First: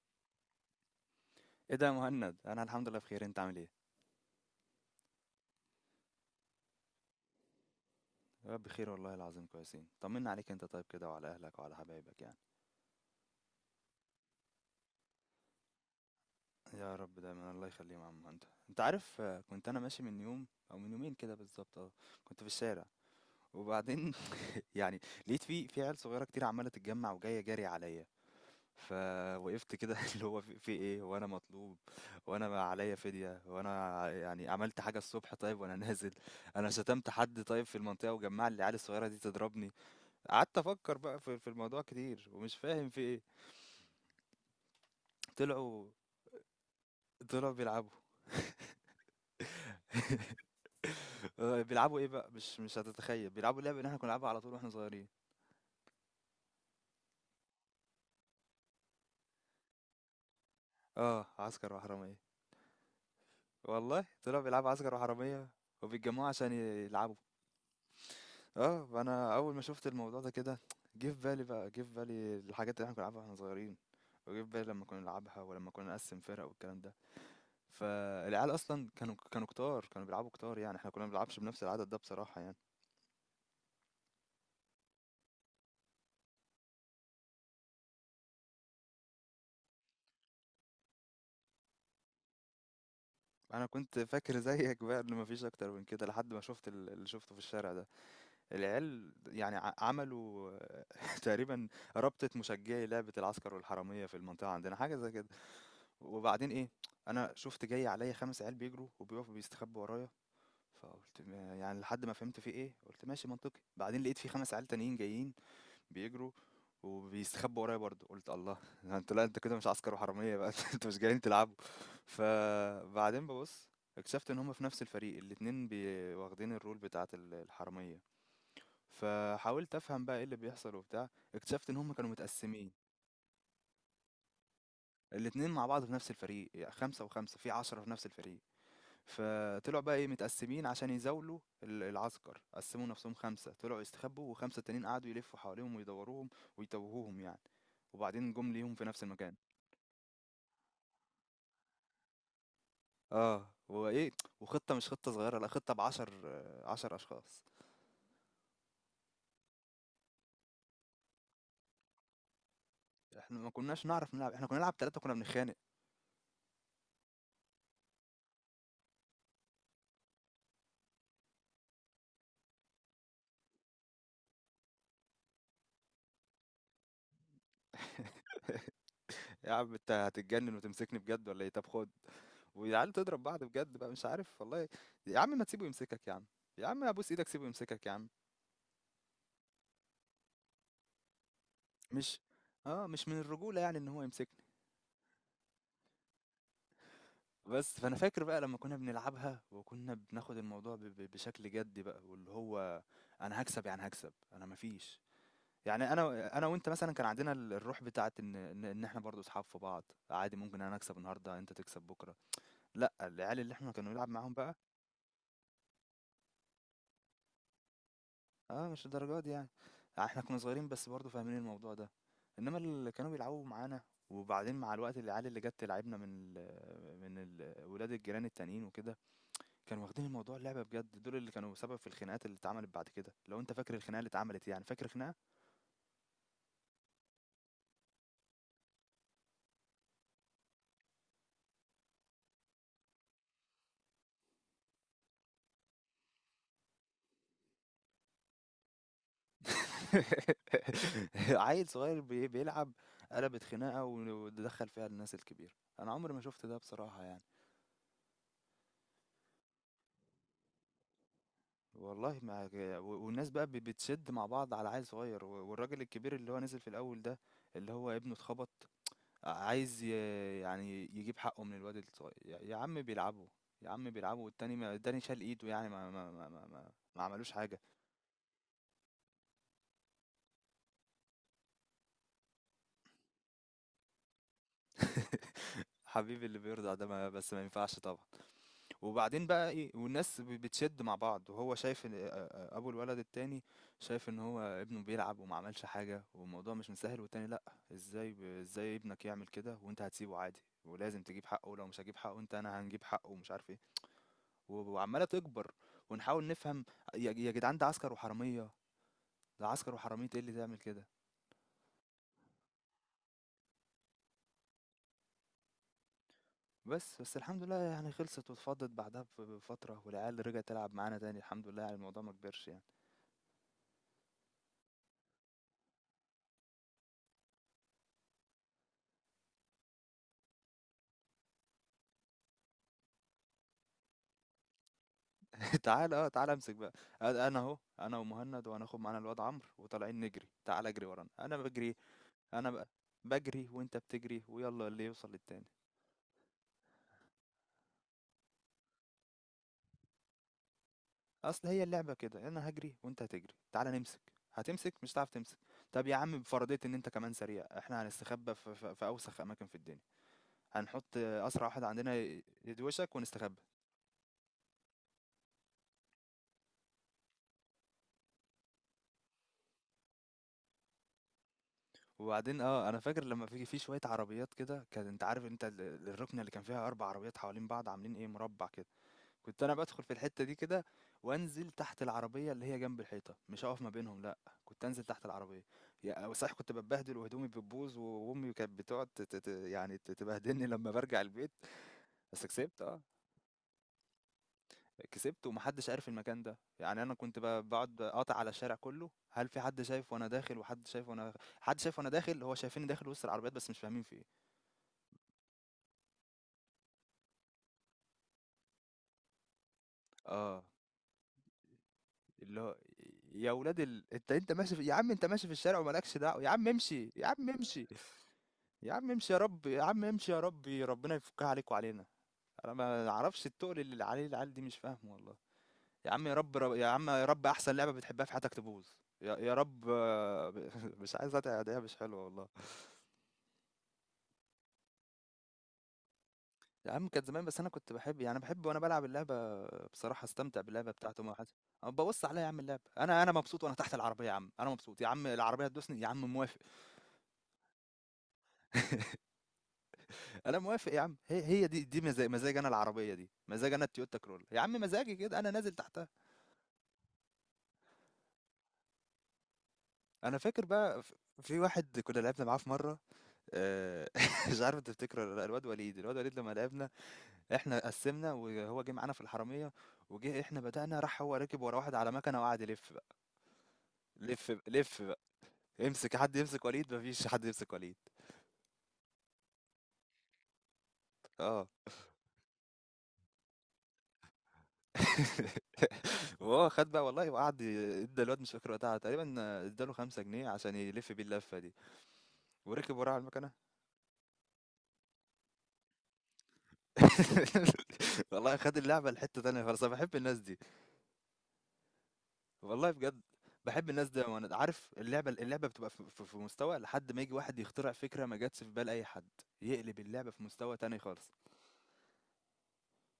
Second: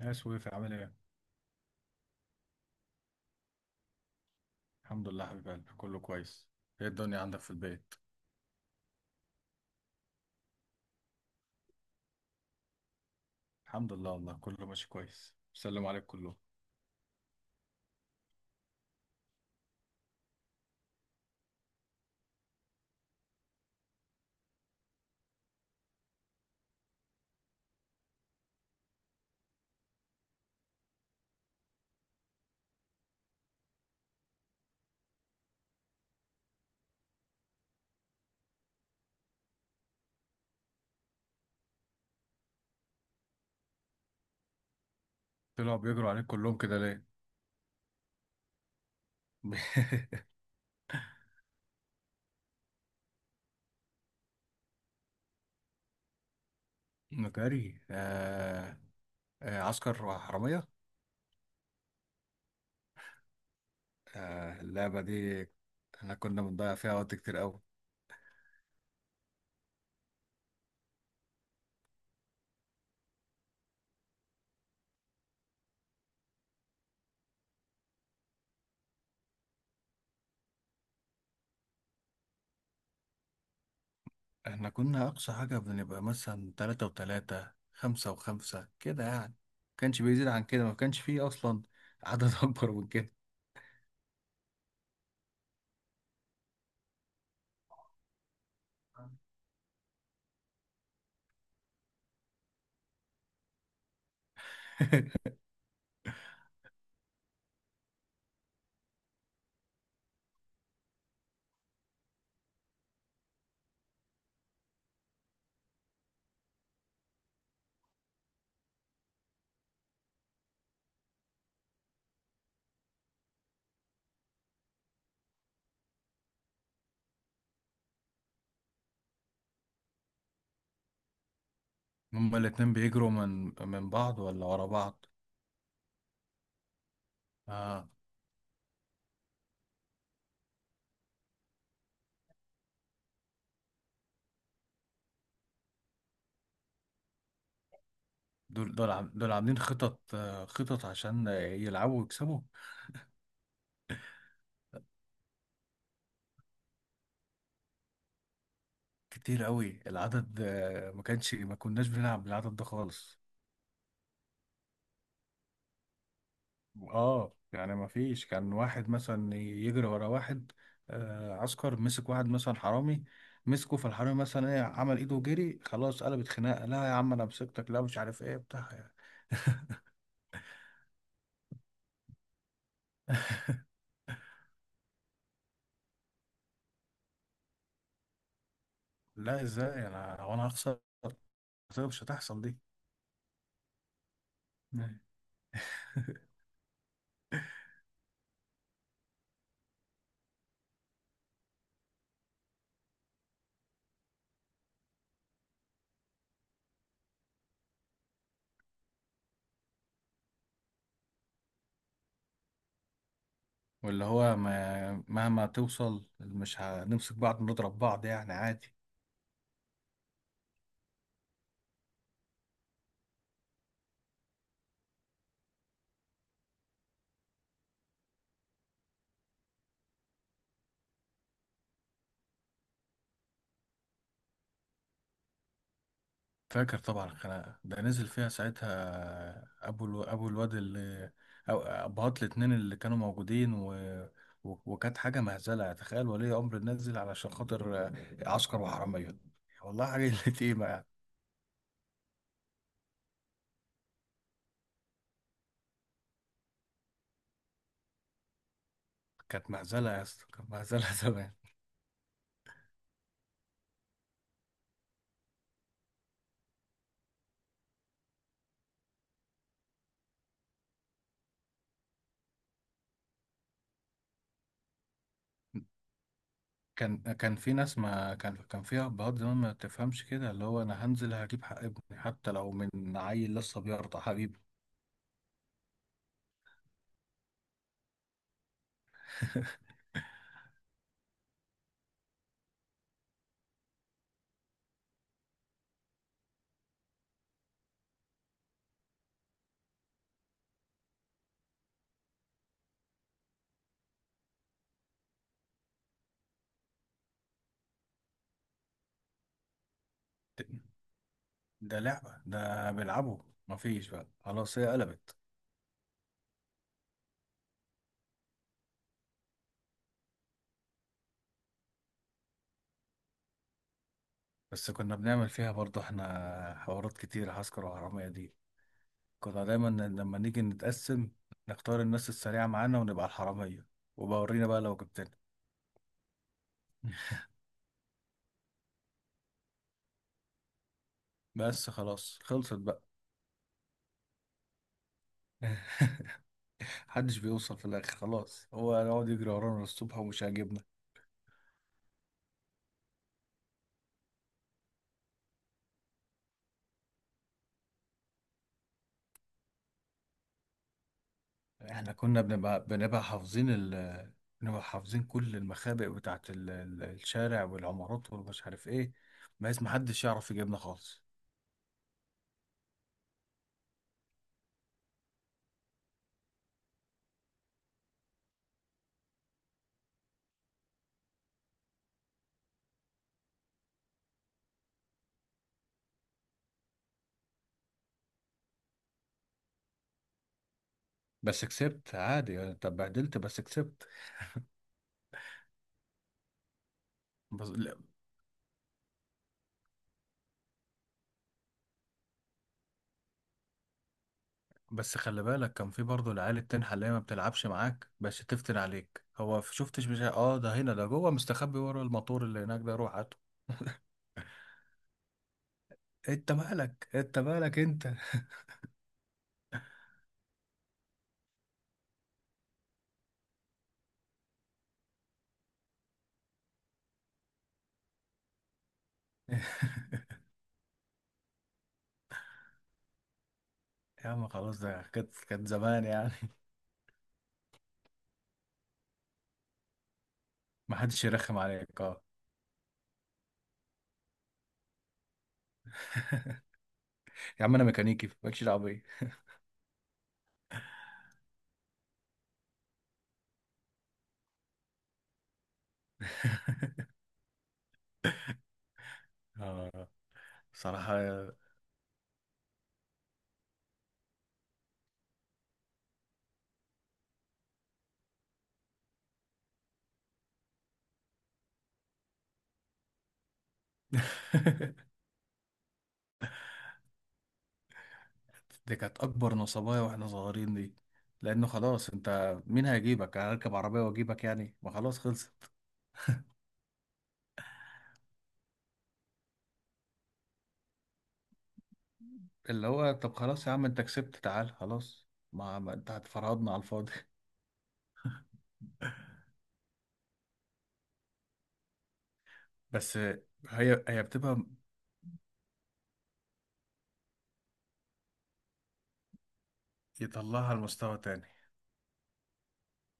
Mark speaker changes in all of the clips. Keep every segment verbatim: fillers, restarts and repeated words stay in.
Speaker 1: يا سويف عامل ايه؟
Speaker 2: ايه ده يا مهند انا الحمد لله بخير. انت عامل ايه؟
Speaker 1: الحمد لله، حبيب قلبي، كله كويس. ايه الدنيا عندك في البيت؟
Speaker 2: يا رب بخير والله العظيم كويسين، طمنا عليك انت طيب كده وعلى اهلك وعلى حبايبك يعني.
Speaker 1: الحمد لله والله، كله ماشي كويس، بيسلموا عليك كلهم.
Speaker 2: يا رب دايما الله يخليهم يا عم مهند. انت عارف آه، كنت انا ماشي من يوم او من يومين كده بالظبط، اه كنت في الشارع وبعدين يعني لقيت في في عيال صغيره كتير عماله تتجمع وجايه جري عليا، فوقفت كده اللي هو في, في ايه وانا مطلوب، وانا عليا فدية وانا يعني عملت حاجة الصبح طيب وانا نازل، انا شتمت حد طيب في المنطقة وجمع لي العيال الصغيرة دي تضربني. قعدت افكر بقى في في الموضوع كتير ومش فاهم في ايه.
Speaker 1: طلعوا
Speaker 2: طلعوا
Speaker 1: بيجروا عليك كلهم كده ليه؟
Speaker 2: طلعوا بيلعبوا. آه، بيلعبوا ايه بقى، مش مش هتتخيل، بيلعبوا اللعبه اللي احنا كنا بنلعبها على طول واحنا صغيرين.
Speaker 1: مكاري، آه، آه، عسكر وحرامية.
Speaker 2: اه عسكر وحراميه، والله طلعوا
Speaker 1: آه،
Speaker 2: بيلعبوا عسكر
Speaker 1: اللعبة دي.
Speaker 2: وحراميه
Speaker 1: احنا
Speaker 2: وبيتجمعوا
Speaker 1: كنا
Speaker 2: عشان
Speaker 1: بنضيع فيها
Speaker 2: يلعبوا.
Speaker 1: وقت كتير قوي.
Speaker 2: اه فانا اول ما شفت الموضوع ده كده جه في بالي بقى جه في بالي الحاجات اللي احنا كنا بنلعبها واحنا صغيرين، وجه في بالي لما كنا نلعبها ولما كنا نقسم فرق والكلام ده. فالعيال اصلا كانوا كانوا كتار، كانوا بيلعبوا كتار، يعني احنا كنا ما بنلعبش بنفس العدد ده بصراحه يعني.
Speaker 1: احنا كنا أقصى حاجة بنبقى مثلا تلاتة وتلاتة، خمسة وخمسة كده يعني. كانش بيزيد عن كده، ما كانش فيه أصلا عدد أكبر من كده.
Speaker 2: انا كنت فاكر زيك بقى ان مفيش اكتر من كده لحد ما شفت ال- اللي شفته في الشارع ده. العيال يعني ع- عملوا تقريبا رابطة مشجعي لعبة العسكر والحرامية في المنطقة عندنا، حاجة زي كده. وبعدين ايه، انا شفت جاي عليا خمس عيال بيجروا وبيقفوا بيستخبوا ورايا، فقلت ما- يعني لحد ما فهمت في ايه قلت ماشي منطقي، بعدين لقيت في خمس عيال تانيين جايين بيجروا وبيستخبوا ورايا برضه، قلت الله انت لا انت كده مش عسكر وحراميه بقى، انتوا مش جايين تلعبوا. فبعدين ببص اكتشفت ان هما في نفس الفريق الاتنين بي- واخدين الرول بتاعه ال- الحراميه. فحاولت افهم بقى ايه اللي بيحصل وبتاع، اكتشفت ان هما كانوا
Speaker 1: هما
Speaker 2: متقسمين
Speaker 1: الاتنين بيجروا من من بعض ولا ورا بعض؟
Speaker 2: الاتنين مع بعض في نفس الفريق، يعني خمسة وخمسة في عشرة
Speaker 1: اه
Speaker 2: في نفس الفريق. فطلعوا بقى ايه متقسمين عشان يزاولوا ال- العسكر، قسموا نفسهم خمسة طلعوا يستخبوا وخمسة تانيين قعدوا يلفوا حواليهم ويدوروهم ويتوهوهم يعني، وبعدين جم
Speaker 1: دول
Speaker 2: ليهم في
Speaker 1: دول
Speaker 2: نفس
Speaker 1: عم- دول
Speaker 2: المكان.
Speaker 1: عاملين خطط آه، خطط عشان، آه، يلعبوا ويكسبوا.
Speaker 2: اه وايه، وخطة مش خطة صغيرة، لا خطة بعشر، آه، عشر اشخاص.
Speaker 1: كتير قوي العدد، آه، ما كانش ما كناش بنلعب بالعدد ده خالص.
Speaker 2: احنا ما كناش نعرف نلعب، احنا كنا نلعب ثلاثة كنا بنتخانق.
Speaker 1: اه يعني ما فيش كان واحد مثلا يجري ورا واحد. آه عسكر مسك واحد مثلا حرامي، مسكه، فالحرامي مثلا ايه؟ عمل ايده وجري، خلاص قلبت خناقه. لا يا عم، انا مسكتك، لا مش عارف ايه بتاع.
Speaker 2: يا عم انت هتتجنن وتمسكني بجد ولا ايه؟ طب خد. والعيال تضرب بعض بجد بقى، مش عارف والله. يا عم ما تسيبه يمسكك يا عم، يا عم ابوس ايدك سيبه يمسكك يا عم.
Speaker 1: لا، ازاي؟ انا وانا هخسر؟ مش
Speaker 2: مش
Speaker 1: هتحصل دي.
Speaker 2: اه، مش من الرجولة يعني ان هو يمسكني. بس فانا فاكر بقى لما كنا بنلعبها وكنا بناخد الموضوع ب- ب- بشكل جدي بقى، واللي هو انا هكسب، يعني هكسب انا مفيش، يعني انا، انا وانت مثلا كان عندنا ال- الروح بتاعت ان ان إن احنا برضو اصحاب في بعض، عادي ممكن انا اكسب النهارده انت تكسب بكره. لا العيال اللي احنا كنا
Speaker 1: واللي
Speaker 2: بنلعب معاهم
Speaker 1: هو
Speaker 2: بقى
Speaker 1: ما مهما توصل مش هنمسك بعض، نضرب بعض يعني
Speaker 2: اه
Speaker 1: عادي.
Speaker 2: مش الدرجات دي يعني. آه، احنا كنا صغيرين بس برضو فاهمين الموضوع ده، انما اللي كانوا بيلعبوا معانا وبعدين مع الوقت العيال اللي جت تلعبنا من ال من ال ولاد الجيران التانيين وكده كانوا واخدين الموضوع لعبة بجد، دول اللي كانوا سبب في الخناقات اللي اتعملت بعد كده. لو انت فاكر الخناقة اللي اتعملت يعني، فاكر خناقة
Speaker 1: فاكر طبعا، الخناقة ده نزل فيها ساعتها أبو الو... أبو الواد اللي، أو أبهات الاتنين اللي كانوا موجودين و... و... وكانت حاجة مهزلة، تخيل ولي أمر نزل علشان خاطر عسكر وحرامية. والله حاجة اللي تقيمة يعني.
Speaker 2: عيل صغير بي- بيلعب قلبت خناقة ودخل فيها الناس الكبيرة، انا عمري ما شفت ده بصراحة يعني.
Speaker 1: كانت مهزلة يا اسطى، كانت مهزلة زمان.
Speaker 2: والله ما و- والناس بقى بي- بتشد مع بعض على عيل صغير، و- والراجل الكبير اللي هو نزل في الاول ده اللي هو ابنه اتخبط عايز ي- يعني يجيب حقه من الواد الصغير. يا يا عم بيلعبوا، يا عم بيلعبوا، والتاني ما التاني شال ايده يعني ما ما ما ما, ما
Speaker 1: كان
Speaker 2: ما عملوش
Speaker 1: كان في
Speaker 2: حاجة.
Speaker 1: ناس ما كان كان فيها أبهات زمان ما تفهمش كده، اللي هو أنا هنزل هجيب حق ابني حتى لو من عيل لسه بيرضع، حبيبي.
Speaker 2: حبيبي اللي بيرضع ده، ما بس ما ينفعش طبعا. وبعدين بقى ايه والناس ب- بتشد مع بعض وهو شايف إن- آه، آه، ابو الولد التاني شايف ان هو ابنه بيلعب وما عملش حاجة والموضوع مش مسهل، والتاني لا ازاي ب- ازاي ابنك يعمل كده وانت هتسيبه عادي، ولازم تجيب حقه ولو مش هجيب حقه انت انا هنجيب حقه ومش عارف ايه. و- وعمالة تكبر، ونحاول نفهم يا يا جدعان ده عسكر وحرامية، ده عسكر وحرامية ايه اللي تعمل كده.
Speaker 1: ده لعبة، ده بيلعبوا. مفيش بقى، خلاص، هي قلبت.
Speaker 2: بس، بس الحمد لله يعني خلصت واتفضت بعدها بف بفترة، والعيال رجعت تلعب معانا تاني، الحمد لله يعني الموضوع ما كبرش يعني.
Speaker 1: بس كنا بنعمل فيها برضه احنا حوارات كتير، عسكر وحرامية دي. كنا دايما لما نيجي نتقسم، نختار الناس السريعة معانا ونبقى الحرامية، وبورينا بقى لو جبتنا.
Speaker 2: تعالَ، آه، تعالَ امسك بقى. أ أنا أهو، أنا ومُهند وهناخد معانا الواد عمرو وطالعين نجري، تعالَ اجري ورانا، أنا
Speaker 1: بس
Speaker 2: باجري،
Speaker 1: خلاص،
Speaker 2: أنا
Speaker 1: خلصت
Speaker 2: ب
Speaker 1: بقى.
Speaker 2: باجري وأنت بتجري ويالّا اللي يوصل للتاني.
Speaker 1: محدش بيوصل في الآخر، خلاص هو يقعد يجري ورانا للصبح، ومش عاجبنا.
Speaker 2: أصل هي اللعبة كده، أنا هاجري وأنت هتجري، تعالَ نمسك، هتمسك مش هتعرف تمسك. طب يا عم بفرضية إن أنت كمان سريع، إحنا هنستخبى في في في أوسخ أماكن في الدنيا، هنحط أسرع واحد
Speaker 1: احنا
Speaker 2: عندنا
Speaker 1: كنا
Speaker 2: ي
Speaker 1: بنبقى
Speaker 2: يدوشك
Speaker 1: بنبقى
Speaker 2: ونستخبى.
Speaker 1: حافظين ال بنبقى حافظين كل المخابئ بتاعت ال- ال- الشارع والعمارات ومش عارف ايه، بحيث محدش يعرف يجيبنا خالص.
Speaker 2: وبعدين اه انا فاكر لما في في شويه عربيات كده، كان انت عارف انت ال- ال- الركنه اللي كان فيها اربع عربيات حوالين بعض عاملين ايه مربع كده، كنت انا بدخل في الحته دي كده وانزل تحت العربيه اللي هي جنب الحيطه، مش هقف ما بينهم لا، كنت انزل تحت العربيه. يا صحيح كنت بتبهدل وهدومي بتبوظ، و- وامي كانت بتقعد ت- ت- ت- يعني ت- تبهدلني لما برجع البيت.
Speaker 1: بس كسبت
Speaker 2: بس
Speaker 1: عادي يعني،
Speaker 2: كسبت
Speaker 1: انت
Speaker 2: اه،
Speaker 1: اتبهدلت بس كسبت.
Speaker 2: كسبت ومحدش عارف المكان ده. يعني انا كنت ب-
Speaker 1: بس، لا،
Speaker 2: بقعد قاطع على الشارع كله، هل في حد شايف وانا داخل، وحد شايف وانا، حد شايف وانا داخل، هو شايفيني داخل وسط العربيات بس مش فاهمين في ايه.
Speaker 1: بس خلي بالك، كان في برضه العيال التنحة، اللي هي ما بتلعبش معاك بس تفتن عليك. هو ف- شفتش مش ع- اه
Speaker 2: آه،
Speaker 1: ده، هنا ده جوه مستخبي ورا الموتور اللي
Speaker 2: اللي هو
Speaker 1: هناك ده، روح هاته.
Speaker 2: يا ولاد ال، أنت أنت ماشي في، يا عم أنت ماشي في الشارع ومالكش دعوة، يا
Speaker 1: انت
Speaker 2: عم
Speaker 1: مالك،
Speaker 2: امشي، يا
Speaker 1: انت
Speaker 2: عم
Speaker 1: مالك،
Speaker 2: امشي،
Speaker 1: انت.
Speaker 2: يا عم امشي يا رب، يا عم امشي يا ربي، ربنا يفكها عليك وعلينا. أنا ما أعرفش التقل اللي عليه العيال دي مش فاهمه والله. يا عم يا رب رب يا عم يا رب أحسن لعبة بتحبها في حياتك تبوظ، يا يا رب، آه، مش عايز أتعب، ده مش حلوة والله.
Speaker 1: يا عم خلاص، ده كانت كانت زمان يعني.
Speaker 2: يا عم كانت زمان بس انا كنت بحب، يعني بحب وانا بلعب اللعبه بصراحه، استمتع باللعبه
Speaker 1: ما
Speaker 2: بتاعته
Speaker 1: حدش
Speaker 2: مع حد.
Speaker 1: يرخم
Speaker 2: أنا
Speaker 1: عليك، اه.
Speaker 2: ببص عليها يا عم اللعبه، انا انا مبسوط وانا تحت العربيه، يا عم انا مبسوط، يا عم العربيه تدوسني يا عم موافق.
Speaker 1: يا عم انا ميكانيكي، مالكش دعوه بيا.
Speaker 2: انا موافق يا عم، هي هي دي دي مزاج مزاج، انا العربيه دي مزاج، انا التويوتا كرول يا عم مزاجي كده، انا نازل تحتها.
Speaker 1: آه.
Speaker 2: انا فاكر بقى ف-
Speaker 1: صراحه
Speaker 2: في واحد كنا لعبنا معاه في مره، آه، مش عارف انت تفتكره ولا لأ، الواد وليد، الواد وليد لما لعبنا احنا قسمنا وهو جه معانا في الحراميه، وجه احنا بدأنا راح هو ركب ورا واحد على مكنه وقعد يلف. لف ب- لف بقى، امسك حد يمسك وليد، مفيش حد يمسك وليد.
Speaker 1: دي كانت اكبر نصبايا واحنا صغيرين دي،
Speaker 2: اه
Speaker 1: لانه خلاص، انت مين هيجيبك؟ انا اركب عربيه واجيبك يعني، ما خلاص خلصت.
Speaker 2: وهو خد بقى والله وقعد ي- ادى الواد، مش فاكر وقتها تقريبا، اداله خمسة جنيه عشان يلف بيه اللفة دي
Speaker 1: اللي
Speaker 2: وركب وراه
Speaker 1: هو
Speaker 2: على
Speaker 1: طب
Speaker 2: المكنة.
Speaker 1: خلاص يا عم، انت كسبت تعال خلاص، ما, ما انت هتفرضنا على الفاضي.
Speaker 2: والله خد اللعبة لحتة تانية خالص، انا بحب الناس دي والله
Speaker 1: بس،
Speaker 2: بجد، بحب
Speaker 1: هي
Speaker 2: الناس دي،
Speaker 1: هي
Speaker 2: وانا
Speaker 1: بتبقى،
Speaker 2: عارف اللعبة، اللعبة بتبقى في في- في مستوى لحد ما يجي واحد يخترع فكرة ما جاتش في بال اي حد يقلب اللعبة في
Speaker 1: يطلعها
Speaker 2: مستوى تاني
Speaker 1: لمستوى
Speaker 2: خالص.
Speaker 1: تاني.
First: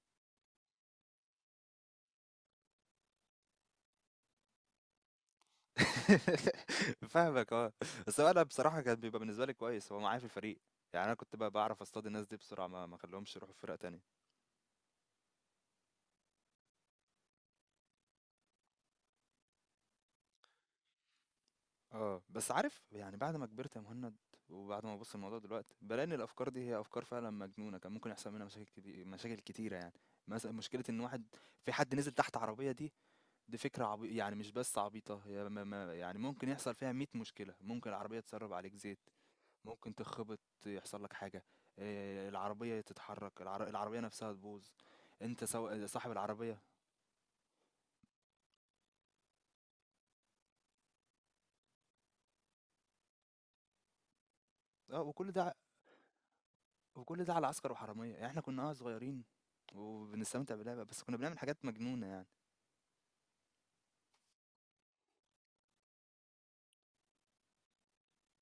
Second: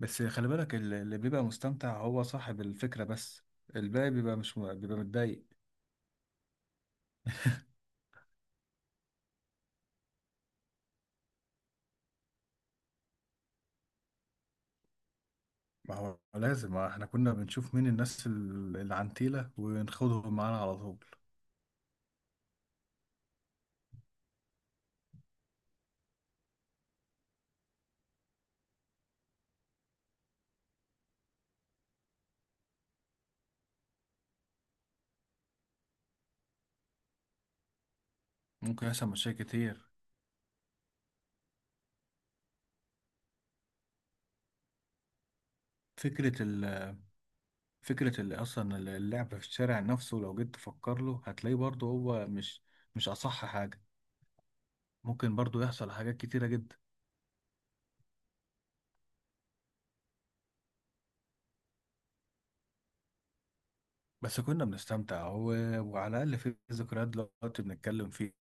Speaker 1: بس خلي بالك، اللي اللي بيبقى مستمتع هو صاحب الفكره بس، الباقي بيبقى مش م- بيبقى متضايق.
Speaker 2: فاهمك اه. بس هو انا بصراحه كان بيبقى بالنسبه لي كويس هو معايا في الفريق، يعني انا كنت بقى بعرف اصطاد الناس دي بسرعه، ما ما اخليهمش يروحوا فرق تانية.
Speaker 1: ما هو لازم احنا كنا بنشوف مين الناس ال- العنتيلة ونخوضهم معانا على طول.
Speaker 2: اه بس عارف يعني بعد ما كبرت يا مهند، وبعد ما ببص الموضوع دلوقتي بلاقي ان الافكار دي هي افكار فعلا مجنونه، كان ممكن يحصل منها مشاكل كتير، مشاكل كتيره يعني. مثلا مشكله ان واحد، في حد نزل تحت عربيه دي، دي فكره عبي، يعني مش بس عبيطه، هي ما، ما، يعني ممكن يحصل فيها مية مشكله. ممكن العربيه تسرب عليك
Speaker 1: ممكن يحصل
Speaker 2: زيت،
Speaker 1: مشاكل كتير.
Speaker 2: ممكن تخبط، يحصل لك حاجة، آه، العربية تتحرك، العر... العربية نفسها تبوظ، انت سو... صاحب
Speaker 1: فكرة
Speaker 2: العربية.
Speaker 1: ال فكرة ال أصلا ال- اللعب في الشارع نفسه، لو جيت تفكر له هتلاقيه برضه هو مش مش أصح حاجة.
Speaker 2: اه وكل
Speaker 1: ممكن
Speaker 2: ده،
Speaker 1: برضه يحصل حاجات كتيرة جدا.
Speaker 2: وكل ده على عسكر وحرامية يعني. احنا كنا اه صغيرين وبنستمتع باللعبة بس كنا بنعمل حاجات مجنونة يعني.
Speaker 1: بس كنا بنستمتع و... وعلى الأقل في ذكريات دلوقتي بنتكلم فيها.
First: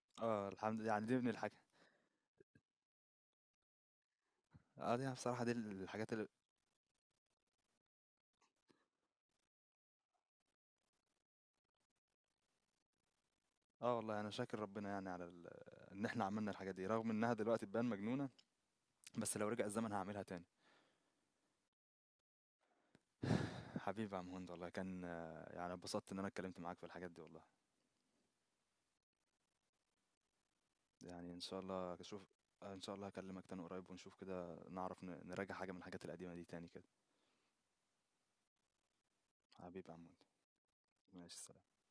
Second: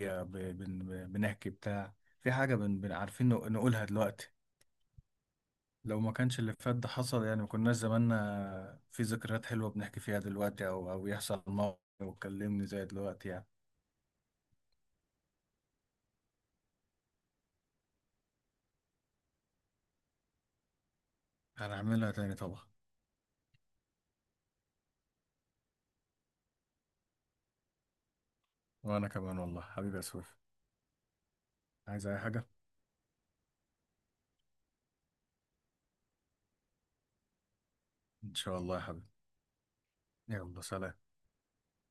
Speaker 1: ب...
Speaker 2: اه الحمد لله يعني
Speaker 1: بن...
Speaker 2: دي من
Speaker 1: بنحكي
Speaker 2: الحاجة،
Speaker 1: بتاع، في حاجة بن... بن عارفين نق- نقولها دلوقتي.
Speaker 2: اه دي بصراحة دي
Speaker 1: لو
Speaker 2: الحاجات
Speaker 1: ما
Speaker 2: اللي،
Speaker 1: كانش اللي فات ده حصل يعني، ما كناش زماننا في ذكريات حلوة بنحكي فيها دلوقتي، أو أو يحصل موقف وتكلمني زي دلوقتي يعني.
Speaker 2: اه والله انا شاكر ربنا يعني على ال، ان احنا عملنا الحاجات دي رغم انها دلوقتي تبان مجنونة، بس لو رجع الزمن هعملها تاني.
Speaker 1: هنعملها تاني طبعا.
Speaker 2: حبيبي يا عم هند والله كان، آه، يعني اتبسطت ان انا اتكلمت معاك في الحاجات دي والله.
Speaker 1: وأنا كمان والله حبيبي يا سويف.
Speaker 2: يعني ان شاء الله
Speaker 1: عايز أي
Speaker 2: اشوف،
Speaker 1: حاجة؟
Speaker 2: ان شاء الله هكلمك تاني قريب ونشوف كده نعرف ن- نراجع حاجة من الحاجات القديمة دي تاني كده.
Speaker 1: إن شاء الله يا حبيبي.
Speaker 2: حبيبي يا عمود.
Speaker 1: يلا سلام.
Speaker 2: ماشي سلام.